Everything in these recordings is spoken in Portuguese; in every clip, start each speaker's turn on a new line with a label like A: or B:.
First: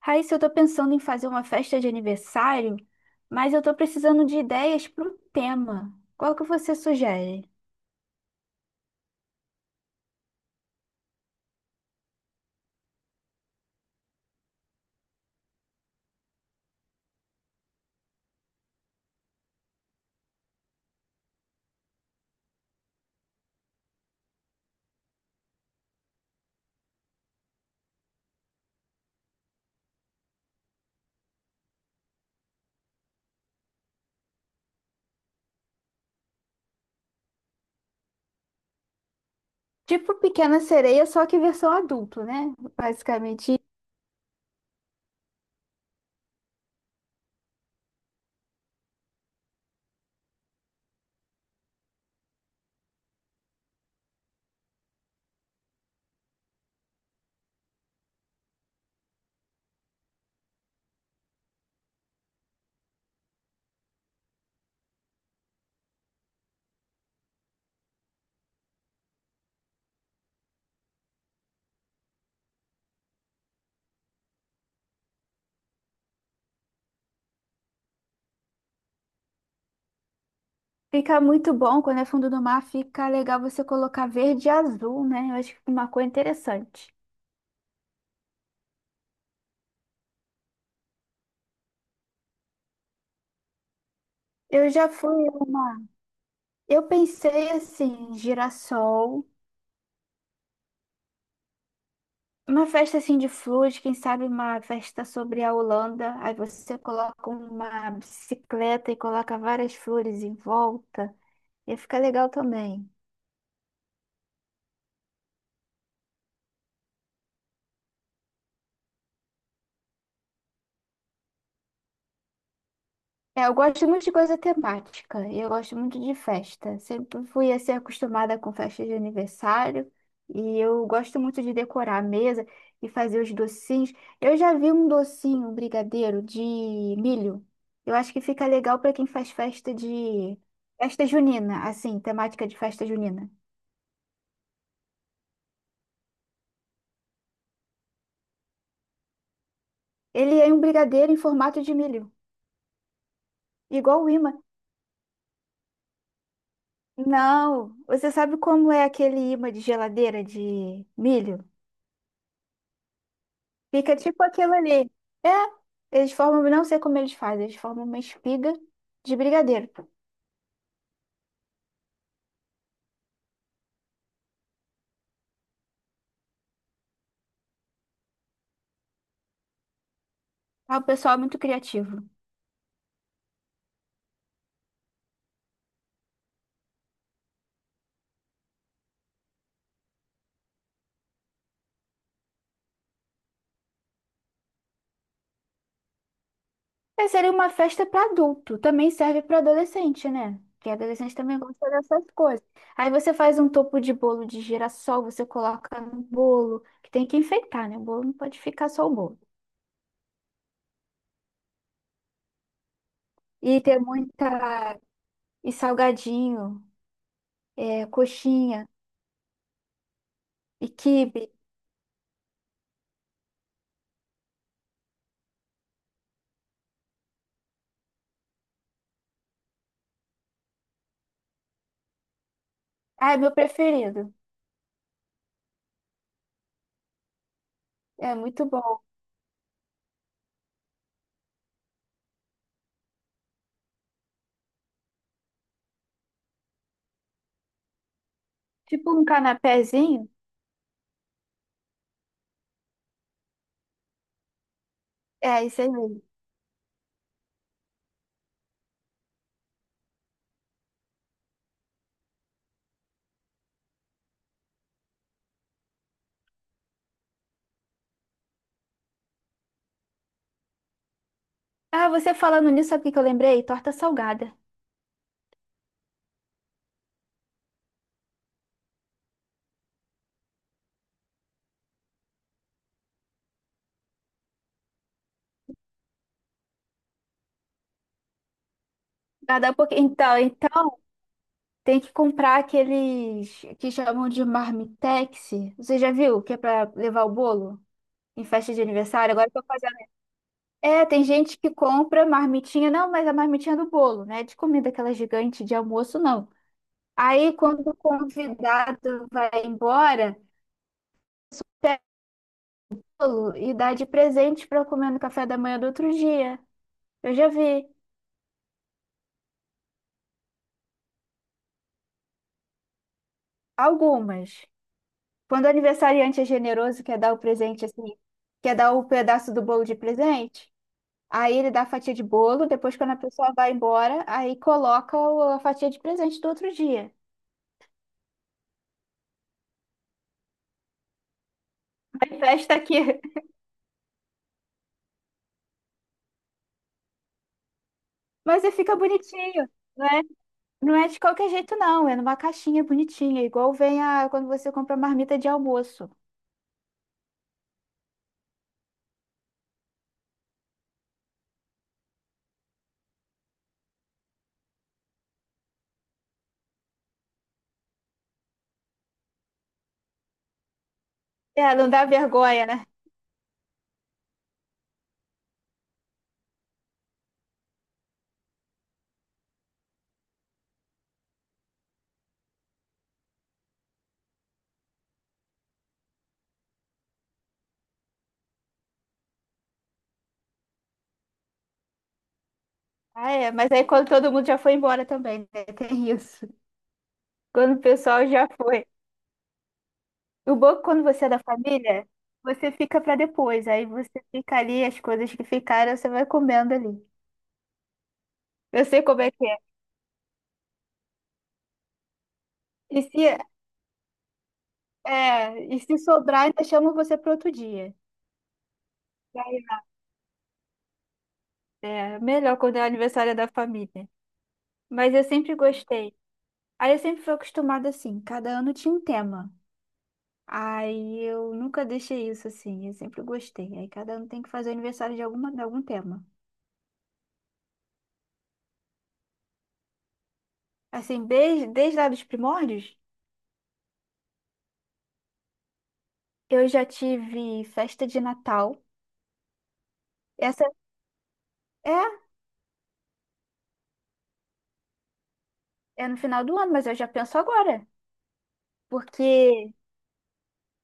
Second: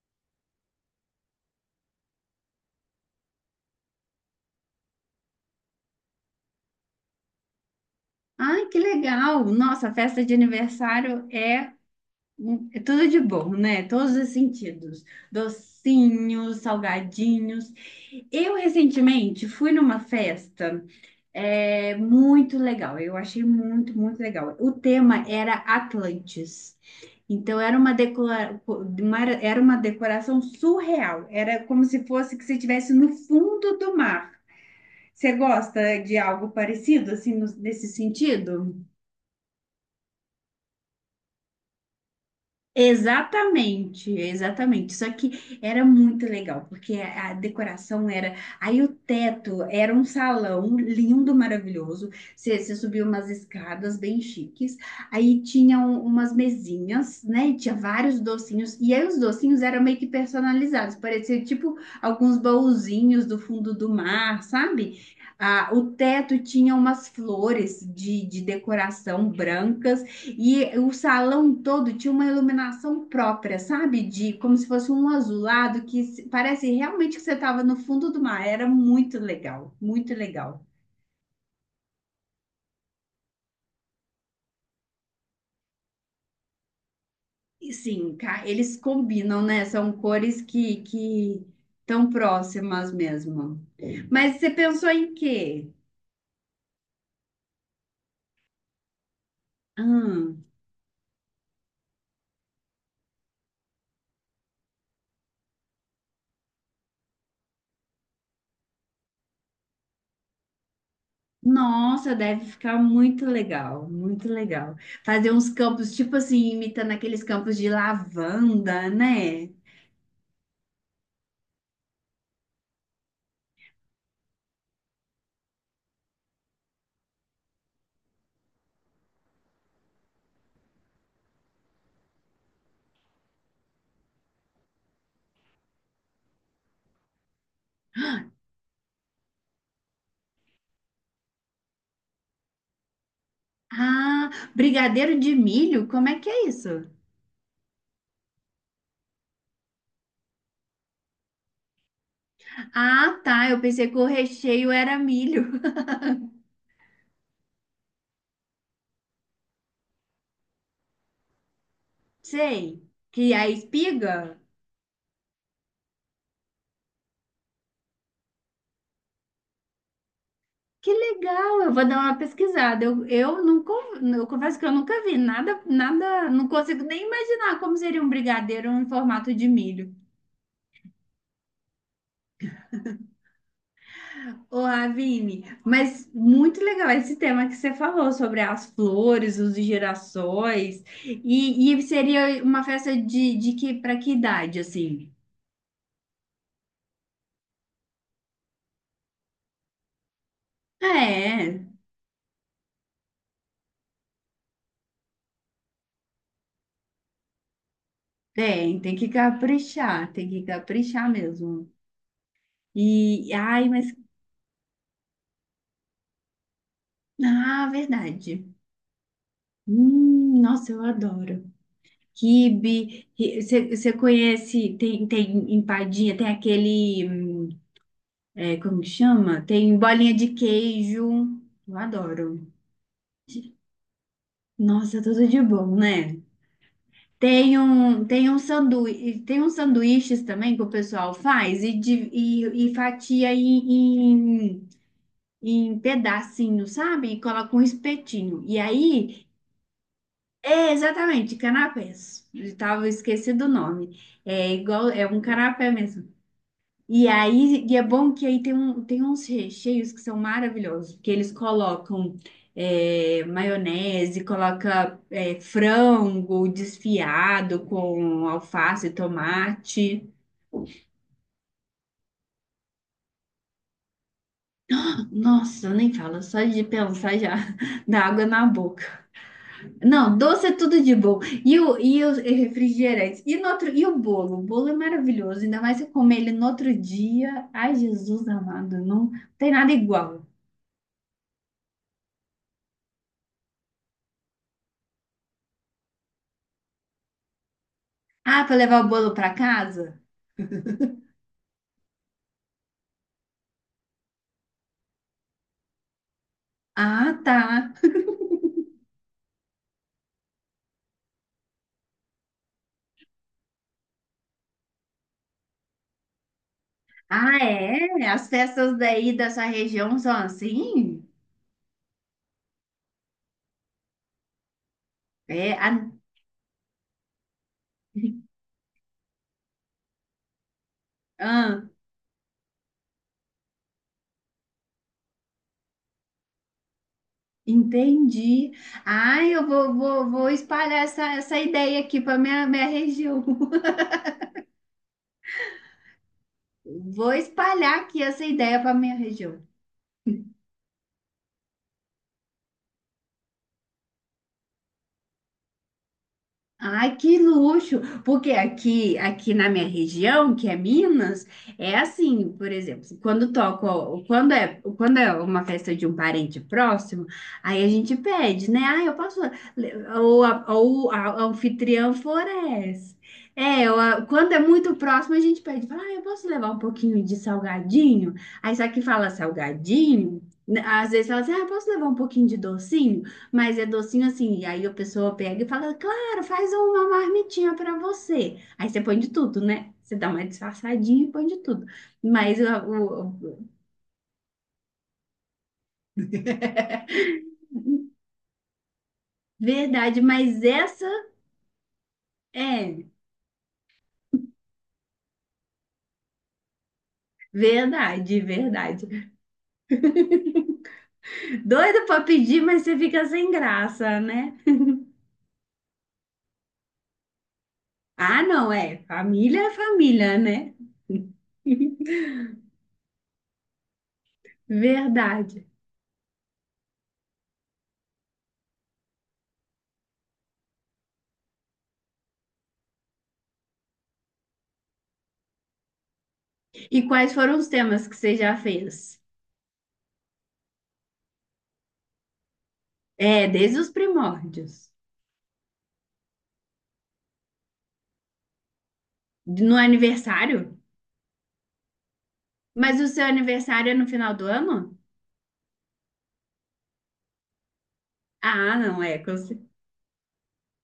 A: Raíssa, eu tô pensando em fazer uma festa de aniversário, mas eu tô precisando de ideias para o tema. Qual que você sugere?
B: Ai, que legal! Nossa, a festa de aniversário é tudo de bom, né? Todos os sentidos. Docinhos, salgadinhos. Eu recentemente fui numa festa muito legal. Eu achei muito legal. O tema era Atlantis. Então era uma era uma decoração surreal. Era como se fosse que você estivesse no fundo do mar. Você gosta de algo parecido assim nesse sentido?
A: Tipo Pequena Sereia, só que versão adulto, né? Basicamente,
B: Exatamente, exatamente. Só que era muito legal, porque a decoração era. Aí o teto era um salão lindo, maravilhoso. Você subia umas escadas bem chiques. Aí tinham umas mesinhas, né? E tinha vários docinhos. E aí os docinhos eram meio que personalizados. Parecia tipo alguns baúzinhos do fundo do mar, sabe? Ah, o teto tinha umas flores de decoração brancas. E o salão todo tinha uma iluminação própria, sabe? De como se fosse um azulado que se- parece realmente que você estava no fundo do mar. Era muito legal, muito legal.
A: fica muito bom quando é fundo do mar, fica legal você colocar verde e azul, né? Eu acho que fica uma cor interessante.
B: E sim, eles combinam, né? São cores que tão próximas mesmo. Mas você
A: Eu
B: pensou
A: já
B: em
A: fui a
B: quê?
A: uma. Eu pensei assim, girassol.
B: Hum,
A: Uma festa assim de flores, quem sabe uma festa sobre a Holanda. Aí você coloca uma bicicleta e coloca várias flores em volta. Ia ficar
B: nossa,
A: legal
B: deve ficar
A: também.
B: muito legal, muito legal. Fazer uns campos, tipo assim, imitando aqueles campos de lavanda, né?
A: É, eu gosto muito de coisa temática, e eu gosto muito de festa. Sempre fui assim acostumada com festas de aniversário, e eu gosto muito de decorar a mesa e fazer os docinhos. Eu já vi um docinho, um brigadeiro de milho. Eu acho que fica legal para quem faz festa de festa junina, assim, temática de festa junina.
B: Ah, brigadeiro de milho? Como é que é isso?
A: Ele é um brigadeiro em formato de milho,
B: Ah, tá. Eu pensei que
A: igual
B: o
A: o imã.
B: recheio era milho.
A: Não, você sabe como é aquele imã de geladeira de milho?
B: Sei. Que é a
A: Fica tipo
B: espiga?
A: aquilo ali. É, eles formam, não sei como eles fazem, eles formam uma espiga de brigadeiro.
B: Que legal. Eu vou dar uma pesquisada. Eu confesso que eu nunca vi nada, nada. Não consigo nem imaginar como seria um brigadeiro em formato de milho.
A: Ah, o pessoal é muito criativo.
B: Ô, Ravine, mas muito legal esse tema que você falou sobre as flores, os girassóis. E seria uma festa de que para que idade assim?
A: É, seria uma festa para adulto, também serve para adolescente, né? Porque adolescente também
B: É.
A: gosta dessas coisas. Aí você faz um topo de bolo de girassol, você coloca no bolo, que tem que enfeitar, né? O bolo não pode ficar
B: Tem,
A: só o bolo.
B: tem que caprichar mesmo. E,
A: E
B: ai,
A: tem
B: mas,
A: muita. E salgadinho,
B: ah,
A: é,
B: verdade.
A: coxinha, e
B: Nossa, eu
A: quibe.
B: adoro. Quibe, você conhece, tem empadinha, tem aquele, como que chama? Tem bolinha de queijo, eu adoro.
A: Ah, é meu preferido.
B: Nossa, tudo de bom, né?
A: É
B: Tem um
A: muito bom.
B: sanduíche, tem uns sanduíches também que o pessoal faz e, de- e fatia em pedacinho, sabe? E coloca um espetinho. E
A: Tipo um
B: aí,
A: canapézinho.
B: é exatamente, canapés. Eu tava esquecido o nome. É igual, é um
A: É, isso aí
B: canapé
A: mesmo.
B: mesmo. E aí, e é bom que aí tem uns recheios que são maravilhosos, porque eles colocam maionese, coloca frango desfiado com alface, tomate.
A: Ah, você falando nisso, sabe o que que eu lembrei? Torta salgada.
B: Nossa, eu nem falo, só de pensar já dá água na boca. Não, doce é tudo de bom. E os refrigerantes. E, no outro, e o bolo? O bolo é maravilhoso. Ainda mais se eu comer ele no outro dia. Ai, Jesus amado, não tem
A: Cada
B: nada
A: pouco... Então,
B: igual.
A: então, tem que comprar aqueles que chamam de marmitex. Você já viu? Que é pra levar o bolo em
B: Ah,
A: festa
B: para
A: de
B: levar o
A: aniversário?
B: bolo
A: Agora
B: para
A: eu tô fazendo.
B: casa?
A: É, tem gente que compra marmitinha. Não, mas a marmitinha do bolo, né? De comida aquela gigante de almoço, não.
B: Ah,
A: Aí,
B: tá.
A: quando o convidado vai embora, pega o bolo e dá de presente pra comer no café da manhã do outro dia. Eu já
B: Ah,
A: vi
B: é? As festas daí dessa região são assim?
A: algumas. Quando o
B: É, a-
A: aniversariante é generoso, quer dar o presente assim, quer dar o pedaço do bolo de presente, aí ele dá
B: ah,
A: a fatia de bolo, depois quando a pessoa vai embora, aí coloca o- a fatia de presente do outro dia.
B: entendi. Ai, eu vou espalhar essa ideia aqui para
A: Festa
B: minha
A: aqui.
B: região. Vou espalhar aqui essa
A: Mas aí
B: ideia para
A: fica
B: minha região.
A: bonitinho, não é? Não é de qualquer jeito, não. É numa caixinha bonitinha, igual vem a, quando você compra marmita de almoço.
B: Ai, que luxo! Porque aqui na minha região, que é Minas, é assim, por exemplo, quando toco, quando é uma festa de um parente próximo, aí a gente pede, né? Ah, eu posso, a
A: É, não dá
B: anfitriã
A: vergonha, né?
B: floresce. É, quando é muito próximo, a gente pede, fala, ah, eu posso levar um pouquinho de salgadinho? Aí só que fala salgadinho, né, às vezes fala assim, ah, eu posso levar um pouquinho de docinho? Mas é docinho assim, e aí a pessoa pega e fala, cara, faz uma marmitinha pra você. Aí você põe de tudo, né? Você dá uma disfarçadinha e põe de tudo. Mas a- o,
A: Ah, é,
B: o-
A: mas aí quando todo mundo já foi embora também, né? Tem isso. Quando o pessoal já foi.
B: verdade,
A: O
B: mas
A: banco, quando
B: essa
A: você é da família, você fica
B: é
A: pra depois. Aí você fica ali, as coisas que ficaram, você vai comendo ali.
B: Verdade,
A: Eu sei como
B: verdade.
A: é que é.
B: Doido pra pedir, mas você
A: E
B: fica
A: se,
B: sem graça, né?
A: é, e se sobrar, ainda chamam você para outro dia.
B: Ah, não, é.
A: E aí,
B: Família é família, né?
A: é melhor quando é aniversário da família. Mas eu sempre
B: Verdade.
A: gostei. Aí eu sempre fui acostumada assim, cada ano tinha um tema. Aí eu nunca deixei isso assim, eu sempre gostei. Aí cada ano tem que fazer aniversário de alguma, de algum tema.
B: E quais foram os temas que você já fez?
A: Assim, desde lá dos primórdios,
B: É, desde os primórdios.
A: eu já tive festa de Natal.
B: No
A: Essa
B: aniversário?
A: é,
B: Mas o seu aniversário é no final do ano?
A: é no final do ano, mas eu já penso agora,
B: Ah, não, é.
A: porque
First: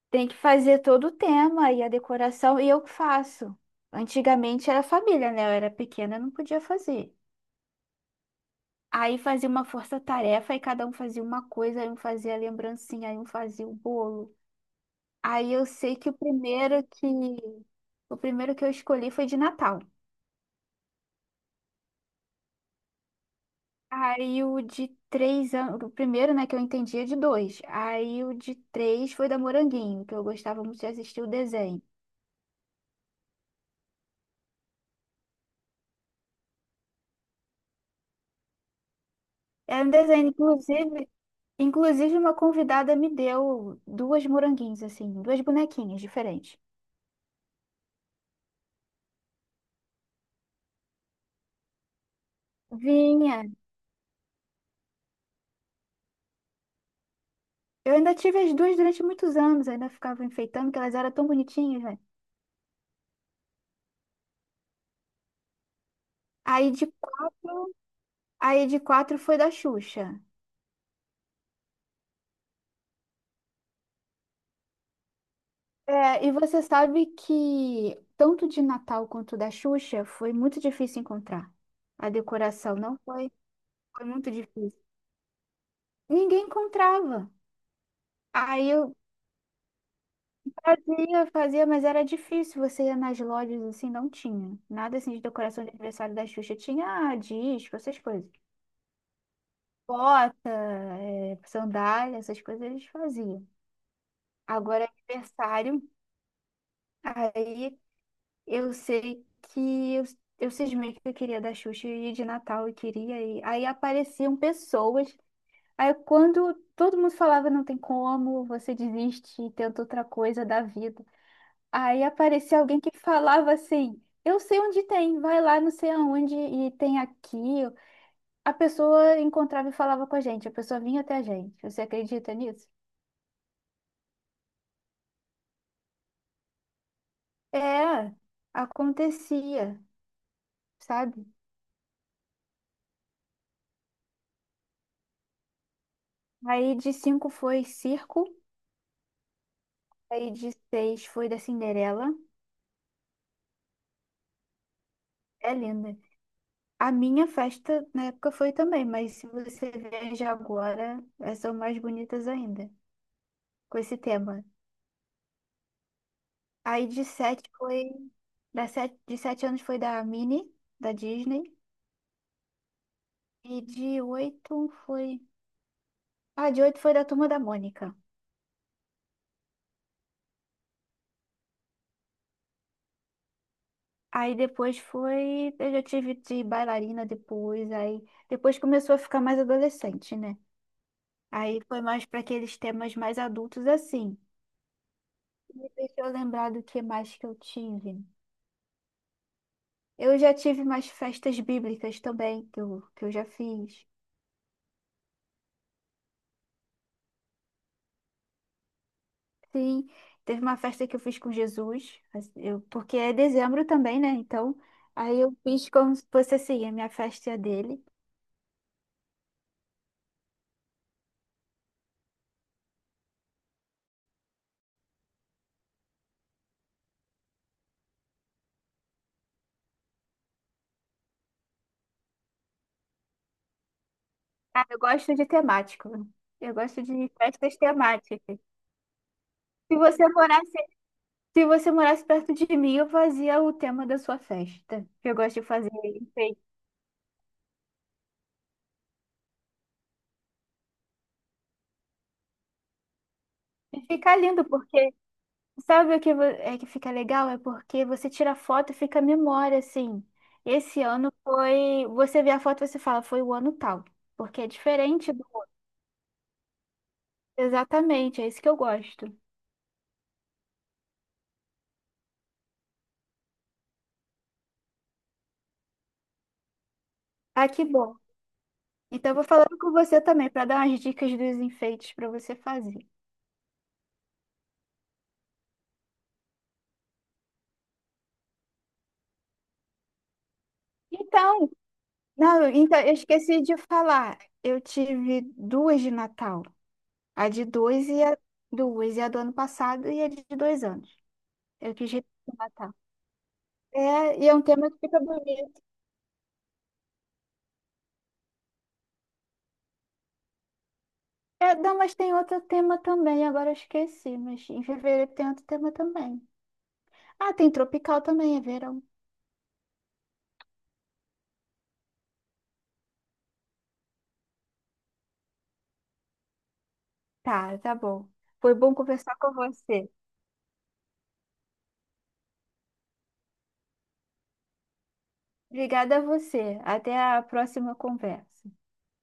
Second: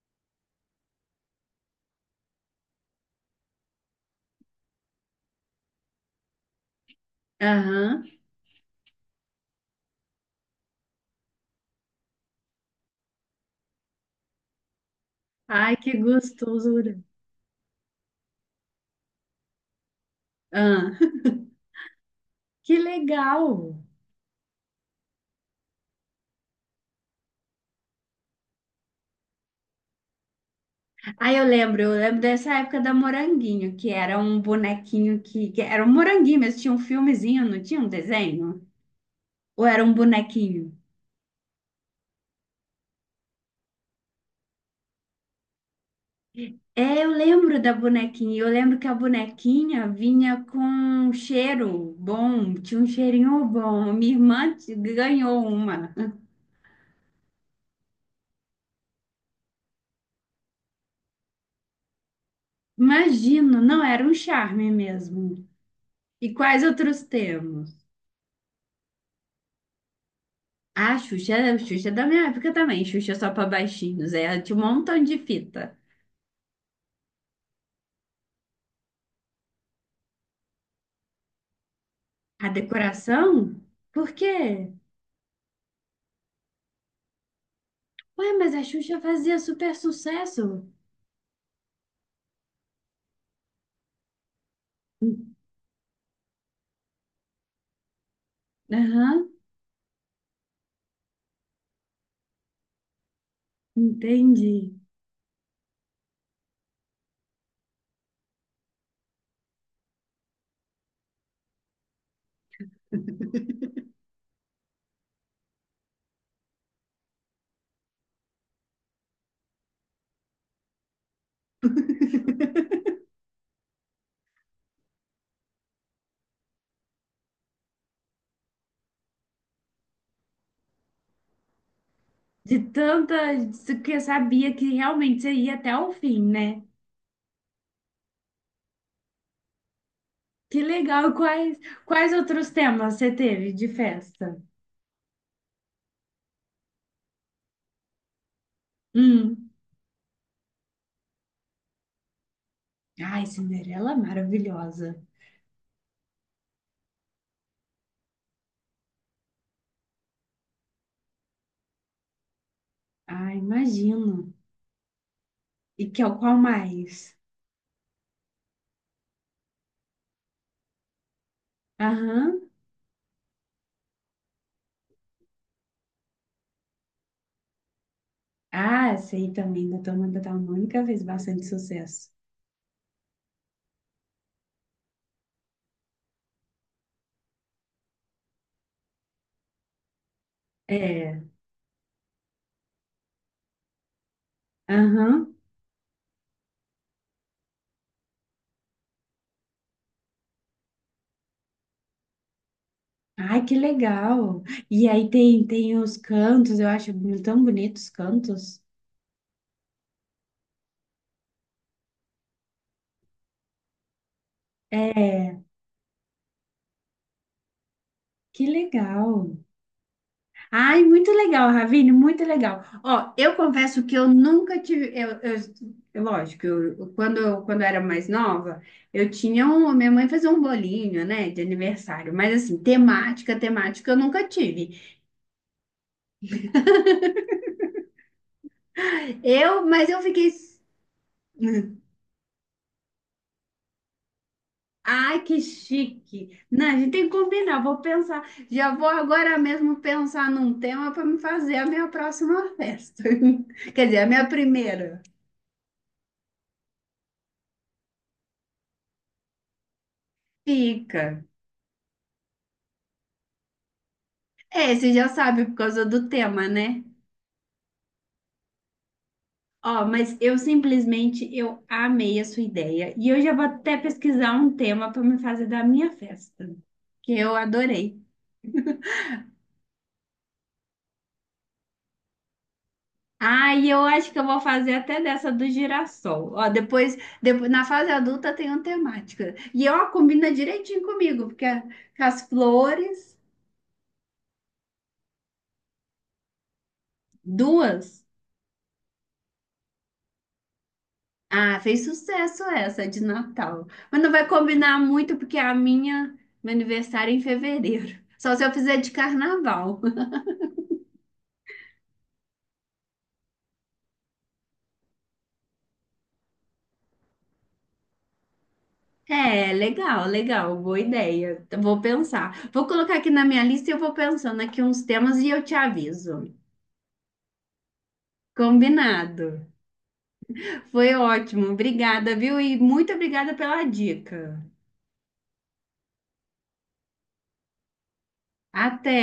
A: tem que fazer todo o tema e a decoração, e eu que faço. Antigamente era família, né? Eu era pequena, eu não podia fazer.
B: Aham.
A: Aí fazia uma força-tarefa e cada um fazia uma coisa, aí um fazia a lembrancinha, aí um fazia o bolo. Aí eu
B: Ai, que
A: sei que o primeiro
B: gostosura.
A: que o primeiro que eu escolhi foi de Natal.
B: Ah, que legal.
A: Aí o de 3 anos, o primeiro, né, que eu entendia de dois. Aí o de três foi da Moranguinho, que eu gostava muito de assistir o
B: Aí
A: desenho.
B: eu lembro dessa época da Moranguinho, que era um bonequinho que era um moranguinho, mas tinha um filmezinho, não tinha um desenho? Ou
A: É
B: era
A: um
B: um
A: desenho,
B: bonequinho?
A: inclusive uma convidada me deu duas moranguinhos, assim, duas bonequinhas diferentes.
B: É, eu lembro da bonequinha. Eu lembro que a bonequinha vinha com um cheiro bom, tinha um
A: Vinha.
B: cheirinho bom. Minha ganhou uma.
A: Eu ainda tive as duas durante muitos anos, ainda ficava enfeitando, que elas eram tão bonitinhas, né?
B: Imagino, não era um charme mesmo. E quais
A: Aí de
B: outros temas?
A: quatro, aí de quatro foi da Xuxa.
B: A Xuxa é da minha época também, Xuxa só para baixinhos, é, ela tinha um montão de fita.
A: É, e você sabe que tanto de Natal quanto da Xuxa foi muito difícil encontrar. A
B: A
A: decoração não foi,
B: decoração?
A: foi
B: Por
A: muito
B: quê?
A: difícil. Ninguém encontrava.
B: Ué, mas a
A: Aí eu,
B: Xuxa fazia super sucesso.
A: Fazia, fazia, mas era difícil. Você ia nas lojas assim, não tinha. Nada assim de decoração de aniversário da Xuxa. Tinha ah, disco, essas coisas.
B: Aham,
A: Bota, sandália, essas coisas eles faziam.
B: entendi.
A: Agora é aniversário, aí eu sei que eu cismei que eu queria da Xuxa e de Natal eu queria ir. Aí apareciam pessoas. Aí quando todo mundo falava não tem como, você desiste e tenta outra coisa da vida. Aí aparecia alguém que falava assim: eu sei onde tem, vai lá, não sei aonde, e tem aqui. A pessoa encontrava e falava com a gente, a pessoa vinha até a gente. Você acredita
B: De
A: nisso?
B: tanta de que eu sabia que realmente você ia até o fim, né?
A: É, acontecia,
B: Que legal.
A: sabe?
B: Quais outros temas você teve de festa?
A: Aí de cinco foi circo,
B: Hum.
A: aí de seis foi da Cinderela.
B: Ai, Cinderela é maravilhosa.
A: É linda. A minha festa na época foi também, mas se você veja agora, elas são mais bonitas ainda,
B: Ai,
A: com esse
B: imagino.
A: tema.
B: E que é o qual
A: Aí
B: mais?
A: de sete foi. De 7 anos foi da Minnie, da Disney.
B: Aham.
A: E de oito foi. Ah, de oito foi da Turma da Mônica.
B: Ah, sei também da Turma da Mônica fez bastante sucesso.
A: Aí depois foi. Eu já tive de bailarina depois. Aí depois começou a ficar mais adolescente, né?
B: É.
A: Aí foi mais para aqueles temas mais adultos assim.
B: Aham.
A: E deixa eu lembrar do que mais que eu tive. Eu já tive mais festas bíblicas também, que eu já
B: Ai, que
A: fiz.
B: legal. E aí tem os cantos, eu acho tão bonitos os cantos.
A: Sim, teve uma festa que eu fiz com Jesus, assim, eu, porque é dezembro também, né? Então, aí eu
B: É,
A: fiz como se fosse assim, a minha festa e a dele.
B: que legal. Ai, muito legal, Ravine, muito legal. Ó, eu confesso que eu nunca tive, eu- lógico, quando eu era mais nova, eu tinha um, minha mãe fazia um bolinho, né, de aniversário, mas assim, temática eu nunca
A: Ah,
B: tive.
A: eu gosto de temático. Eu gosto de festas temáticas.
B: Eu,
A: Se
B: mas eu
A: você
B: fiquei
A: morasse, se você morasse perto de mim, eu fazia o tema da sua festa. Que Eu
B: Ai,
A: gosto
B: que
A: de fazer
B: chique!
A: enfeite.
B: Não, a gente tem que combinar. Vou pensar, já vou agora mesmo pensar num tema para me fazer a minha próxima festa.
A: E
B: Quer dizer, a
A: fica
B: minha
A: lindo, porque
B: primeira.
A: sabe o que é que fica legal? É porque você tira foto e fica a memória, assim. Esse ano
B: Fica.
A: foi. Você vê a foto e você fala, foi o ano tal. Porque é
B: É, você já
A: diferente.
B: sabe por causa do tema, né?
A: Exatamente, é isso que eu gosto.
B: Ó, mas eu simplesmente eu amei a sua ideia e eu já vou até pesquisar um tema para me fazer da minha festa, que eu
A: Ah, que bom.
B: adorei.
A: Então, eu vou falando com você também, para dar umas dicas dos enfeites para você fazer.
B: Ah, e eu acho que eu vou fazer até dessa do girassol. Ó, depois na fase adulta tem uma temática. E ó, combina direitinho comigo,
A: Então,
B: com as
A: não, então, eu
B: flores,
A: esqueci de falar. Eu tive duas de Natal. A de dois
B: duas.
A: e a duas, e a do ano passado e a de 2 anos.
B: Ah,
A: Eu
B: fez
A: quis repetir o
B: sucesso
A: Natal.
B: essa de Natal. Mas não
A: É,
B: vai
A: e é um tema que
B: combinar
A: fica
B: muito, porque é a
A: bonito.
B: meu aniversário é em fevereiro. Só se eu fizer de carnaval.
A: É, não, mas tem outro tema também, agora eu esqueci, mas em fevereiro tem outro tema também. Ah, tem tropical também, é verão.
B: É, legal, legal, boa ideia. Então, vou pensar. Vou colocar aqui na minha lista e eu vou pensando aqui uns temas e eu te aviso.
A: Tá, tá bom. Foi bom conversar
B: Combinado.
A: com você.
B: Foi ótimo. Obrigada, viu? E muito obrigada pela dica.
A: Obrigada a você. Até a próxima conversa.
B: Até.